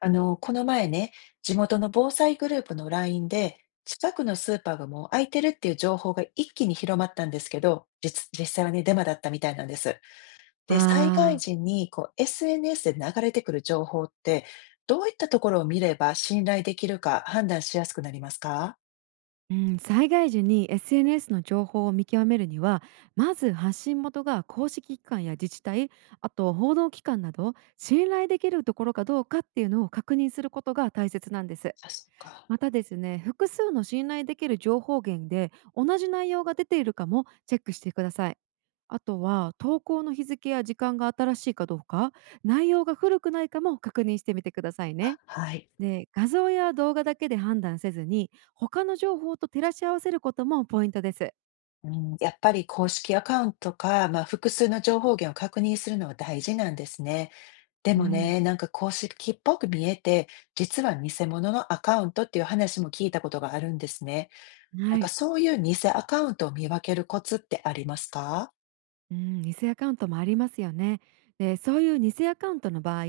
この前ね、地元の防災グループの LINE で、近くのスーパーがもう空いてるっていう情報が一気に広まったんですけど、実際はね、デマだったみたいなんです。で、災害ああ、時にこう SNS で流れてくる情報って、どういったところを見れば信頼できるか判断しやすくなりますか。うん、災害時に SNS の情報を見極めるには、まず発信元が公式機関や自治体、あと報道機関など、信頼できるところかどうかっていうのを確認することが大切なんです。あ、そっか。またですね、複数の信頼できる情報源で同じ内容が出ているかもチェックしてください。あとは投稿の日付や時間が新しいかどうか、内容が古くないかも確認してみてくださいね。あ、はい。で、画像や動画だけで判断せずに、他の情報と照らし合わせることもポイントです。うん、やっぱり公式アカウントか、まあ、複数の情報源を確認するのは大事なんですね。でうもん、ね、なんか公式っぽく見えて、実は偽物のアカウントっていう話も聞いたことがあるんですね。なんはかい、そういう偽アカウントを見分けるコツってありますか。うん、偽アカウントもありますよね。で、そういう偽アカウントの場合、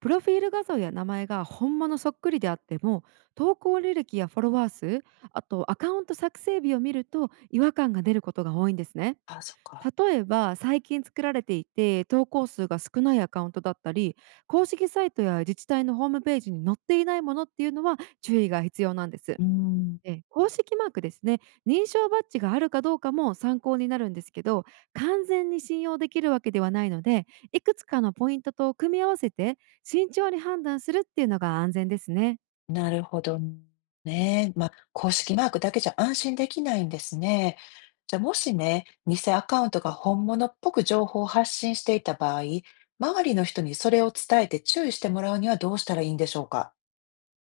プロフィール画像や名前が本物そっくりであっても、投稿履歴やフォロワー数、あとアカウント作成日を見ると違和感が出ることが多いんですね。あ、そっか。例えば最近作られていて投稿数が少ないアカウントだったり、公式サイトや自治体のホームページに載っていないものっていうのは注意が必要なんです。で、うん、公式マークですね、認証バッジがあるかどうかも参考になるんですけど、完全に信用できるわけではないので、いくつかのポイントと組み合わせて慎重に判断するっていうのが安全ですね。なるほどね。まあ、公式マークだけじゃ安心できないんですね。じゃあもしね、偽アカウントが本物っぽく情報を発信していた場合、周りの人にそれを伝えて注意してもらうにはどうしたらいいんでしょうか。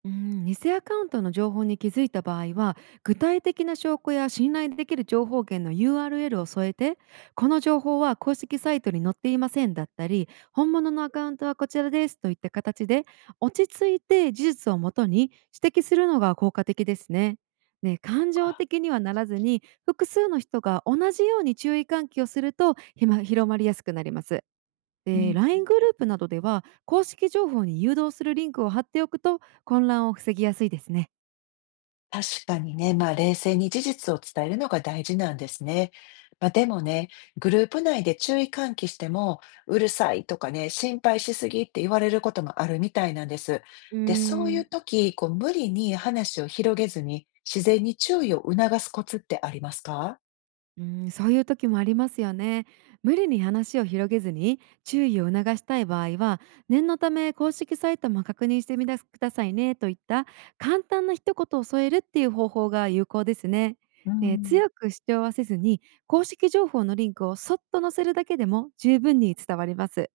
うん、偽アカウントの情報に気づいた場合は、具体的な証拠や信頼できる情報源の URL を添えて、この情報は公式サイトに載っていませんだったり本物のアカウントはこちらですといった形で、落ち着いて事実をもとに指摘するのが効果的ですね。ね、感情か、的にはならずに、複数の人が同じように注意喚起をするとひま広まりやすくなります。うで、 ん、 LINE グループなどでは公式情報に誘導するリンクを貼っておくと、混乱を防ぎやすいですね。確かにね、まあ冷静に事実を伝えるのが大事なんですね。まあでもね、グループ内で注意喚起しても、うるさいとかね、心配しすぎって言われることもあるみたいなんです。うーで、そういうん。時、こう無理に話を広げずに、自然に注意を促すコツってありますか。うん、そういう時もありますよね。無理に話を広げずに注意を促したい場合は、念のため公式サイトも確認してみてくださいねといった簡単な一言を添えるっていう方法が有効ですね。うん、強く主張はせずに、公式情報のリンクをそっと載せるだけでも十分に伝わります。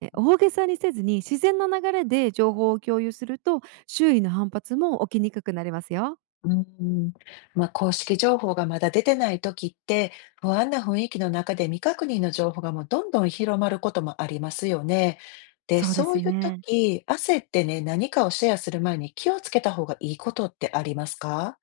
大げさにせずに、自然の流れで情報を共有すると、周囲の反発も起きにくくなりますよ。うん、まあ、公式情報がまだ出てない時って、不安な雰囲気の中で未確認の情報がもうどんどん広まることもありますよね。で、そうでそうすいうね。時、焦ってね、何かをシェアする前に気をつけた方がいいことってありますか？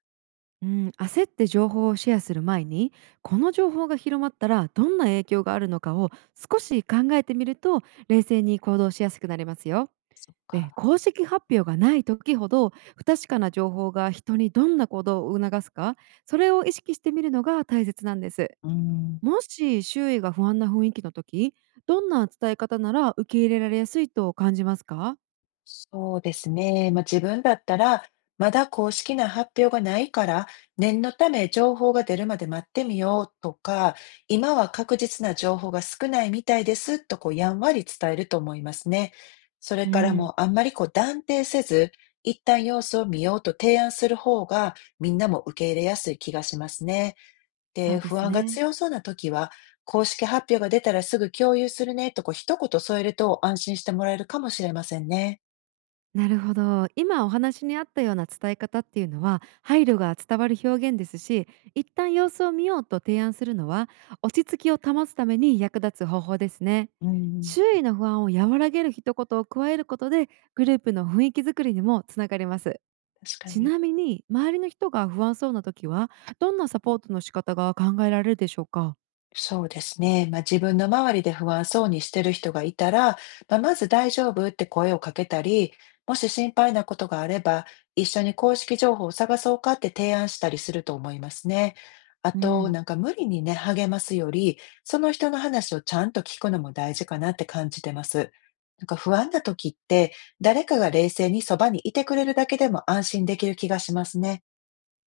うん、焦って情報をシェアする前に、この情報が広まったらどんな影響があるのかを少し考えてみると、冷静に行動しやすくなりますよ。そっで、か。公式発表がない時ほど、不確かな情報が人にどんな行動を促すか、それを意識してみるのが大切なんです。うーん。もし周囲が不安な雰囲気の時、どんな伝え方なら受け入れられやすいと感じますか？そうですね。まあ、自分だったら、まだ公式な発表がないから、念のため情報が出るまで待ってみようとか、今は確実な情報が少ないみたいですとこうやんわり伝えると思いますね。それうからもん、うあんまりこう断定せず、一旦様子を見ようと提案する方がみんなも受け入れやすい気がしますね。そうで、で不す安がね。強そうな時は、公式発表が出たらすぐ共有するねとこう一言添えると安心してもらえるかもしれませんね。なるほど。今お話にあったような伝え方っていうのは配慮が伝わる表現ですし、一旦様子を見ようと提案するのは落ち着きを保つために役立つ方法ですね。うん、周囲の不安を和らげる一言を加えることで、グループの雰囲気づくりにもつながります。確かちに。なみに、周りの人が不安そうな時は、どんなサポートの仕方が考えられるでしょうか？そうですね。まあ、自分の周りで不安そうにしてる人がいたら、まあ、まず「大丈夫？」って声をかけたり、もし心配なことがあれば、一緒に公式情報を探そうかって提案したりすると思いますね。あうと、ん、なんか無理にね、励ますより、その人の話をちゃんと聞くのも大事かなって感じてます。なんか不安な時って、誰かが冷静にそばにいてくれるだけでも安心できる気がしますね。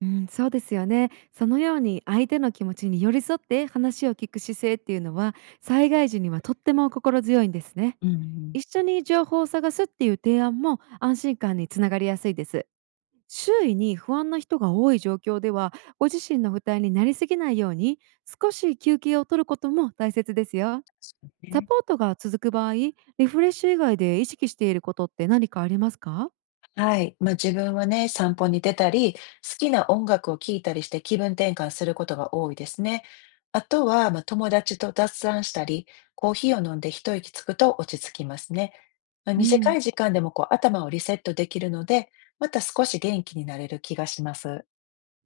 うん、そうですよね。そのように相手の気持ちに寄り添って話を聞く姿勢っていうのは、災害時にはとっても心強いんですね。うんうん。一緒に情報を探すっていう提案も安心感につながりやすいです。周囲に不安な人が多い状況では、ご自身の負担になりすぎないように少し休憩を取ることも大切ですよ。そうサね。ポートが続く場合、リフレッシュ以外で意識していることって何かありますか？はい。まあ、自分はね、散歩に出たり、好きな音楽を聴いたりして気分転換することが多いですね。あとは、まあ、友達と雑談したり、コーヒーを飲んで一息つくと落ち着きますね。まあ、う短ん、い時間でもこう頭をリセットできるので、また少し元気になれる気がします。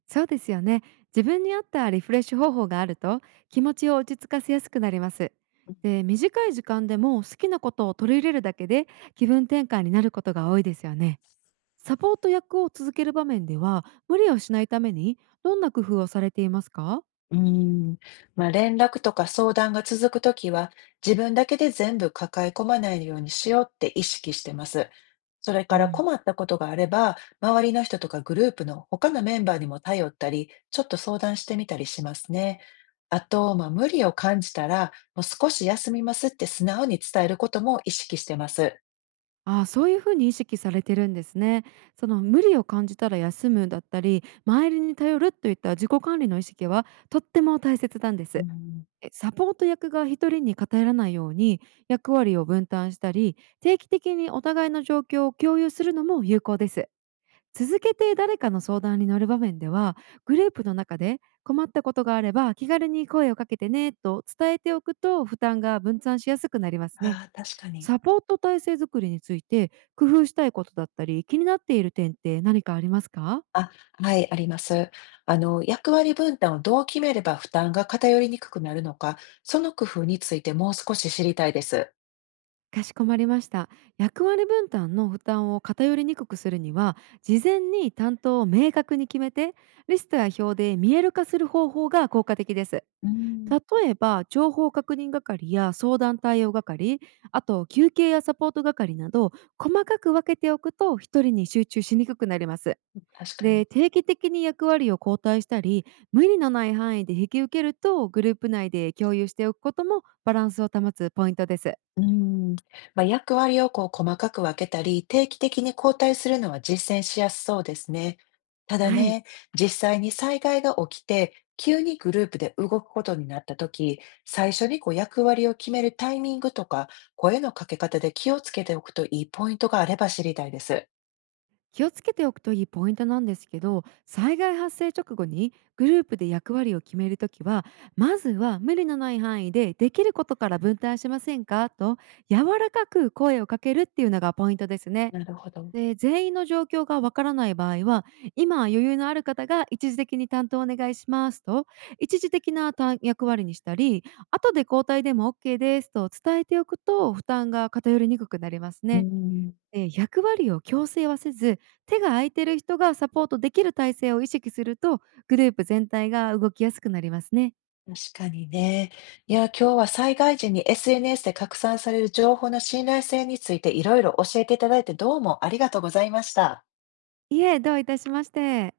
そうですよね。自分に合ったリフレッシュ方法があると、気持ちを落ち着かせやすくなります。で、短い時間でも好きなことを取り入れるだけで気分転換になることが多いですよね。サポート役を続ける場面では無理をしないために、どんな工夫をされていますか？うーん、まあ、連絡とか相談が続くときは、自分だけで全部抱え込まないようにしようって意識してます。それうからん。困ったことがあれば、周りの人とかグループの他のメンバーにも頼ったり、ちょっと相談してみたりしますね。あと、まあ、無理を感じたら、もう少し休みますって素直に伝えることも意識してます。ああ、そういう風に意識されてるんですね。その無理を感じたら休むだったり、周りに頼るといった自己管理の意識はとっても大切なんでうす。ん、サポート役が一人に偏らないように役割を分担したり、定期的にお互いの状況を共有するのも有効です。続けて誰かの相談に乗る場面では、グループの中で困ったことがあれば気軽に声をかけてねと伝えておくと負担が分散しやすくなりますね。ああ、確かに。サポート体制づくりについて工夫したいことだったり気になっている点って何かありますか？あ、はい、あります。あの、役割分担をどう決めれば負担が偏りにくくなるのか、その工夫についてもう少し知りたいです。かしこまりました。役割分担の負担を偏りにくくするには、事前に担当を明確に決めて、リストや表で見える化する方法が効果的です。うん、例えば、情報確認係や相談対応係、あと休憩やサポート係など、細かく分けておくと一人に集中しにくくなります。確かに。で、定期的に役割を交代したり無理のない範囲で引き受けるとグループ内で共有しておくこともバランスを保つポイントです。うん。まあ、役割をこう細かく分けたり、定期的に交代するのは実践しやすそうですね。ただはい、ね、実際に災害が起きて、急にグループで動くことになったとき、最初にこう役割を決めるタイミングとか、声のかけ方で気をつけておくといいポイントがあれば知りたいです。気をつけておくといいポイントなんですけど、災害発生直後にグループで役割を決めるときは、まずは無理のない範囲でできることから分担しませんかと柔らかく声をかけるっていうのがポイントですね。なるほど。で、全員の状況がわからない場合は、今余裕のある方が一時的に担当お願いしますと、一時的な担役割にしたり、後で交代でも OK ですと伝えておくと負担が偏りにくくなりますうね。ん。で、役割を強制はせず、手が空いてる人がサポートできる体制を意識すると、グループ全体が動きやすくなりますね。確かにね。いや、今日は災害時に SNS で拡散される情報の信頼性についていろいろ教えていただいて、どうもありがとうございました。いえ、どういたしまして。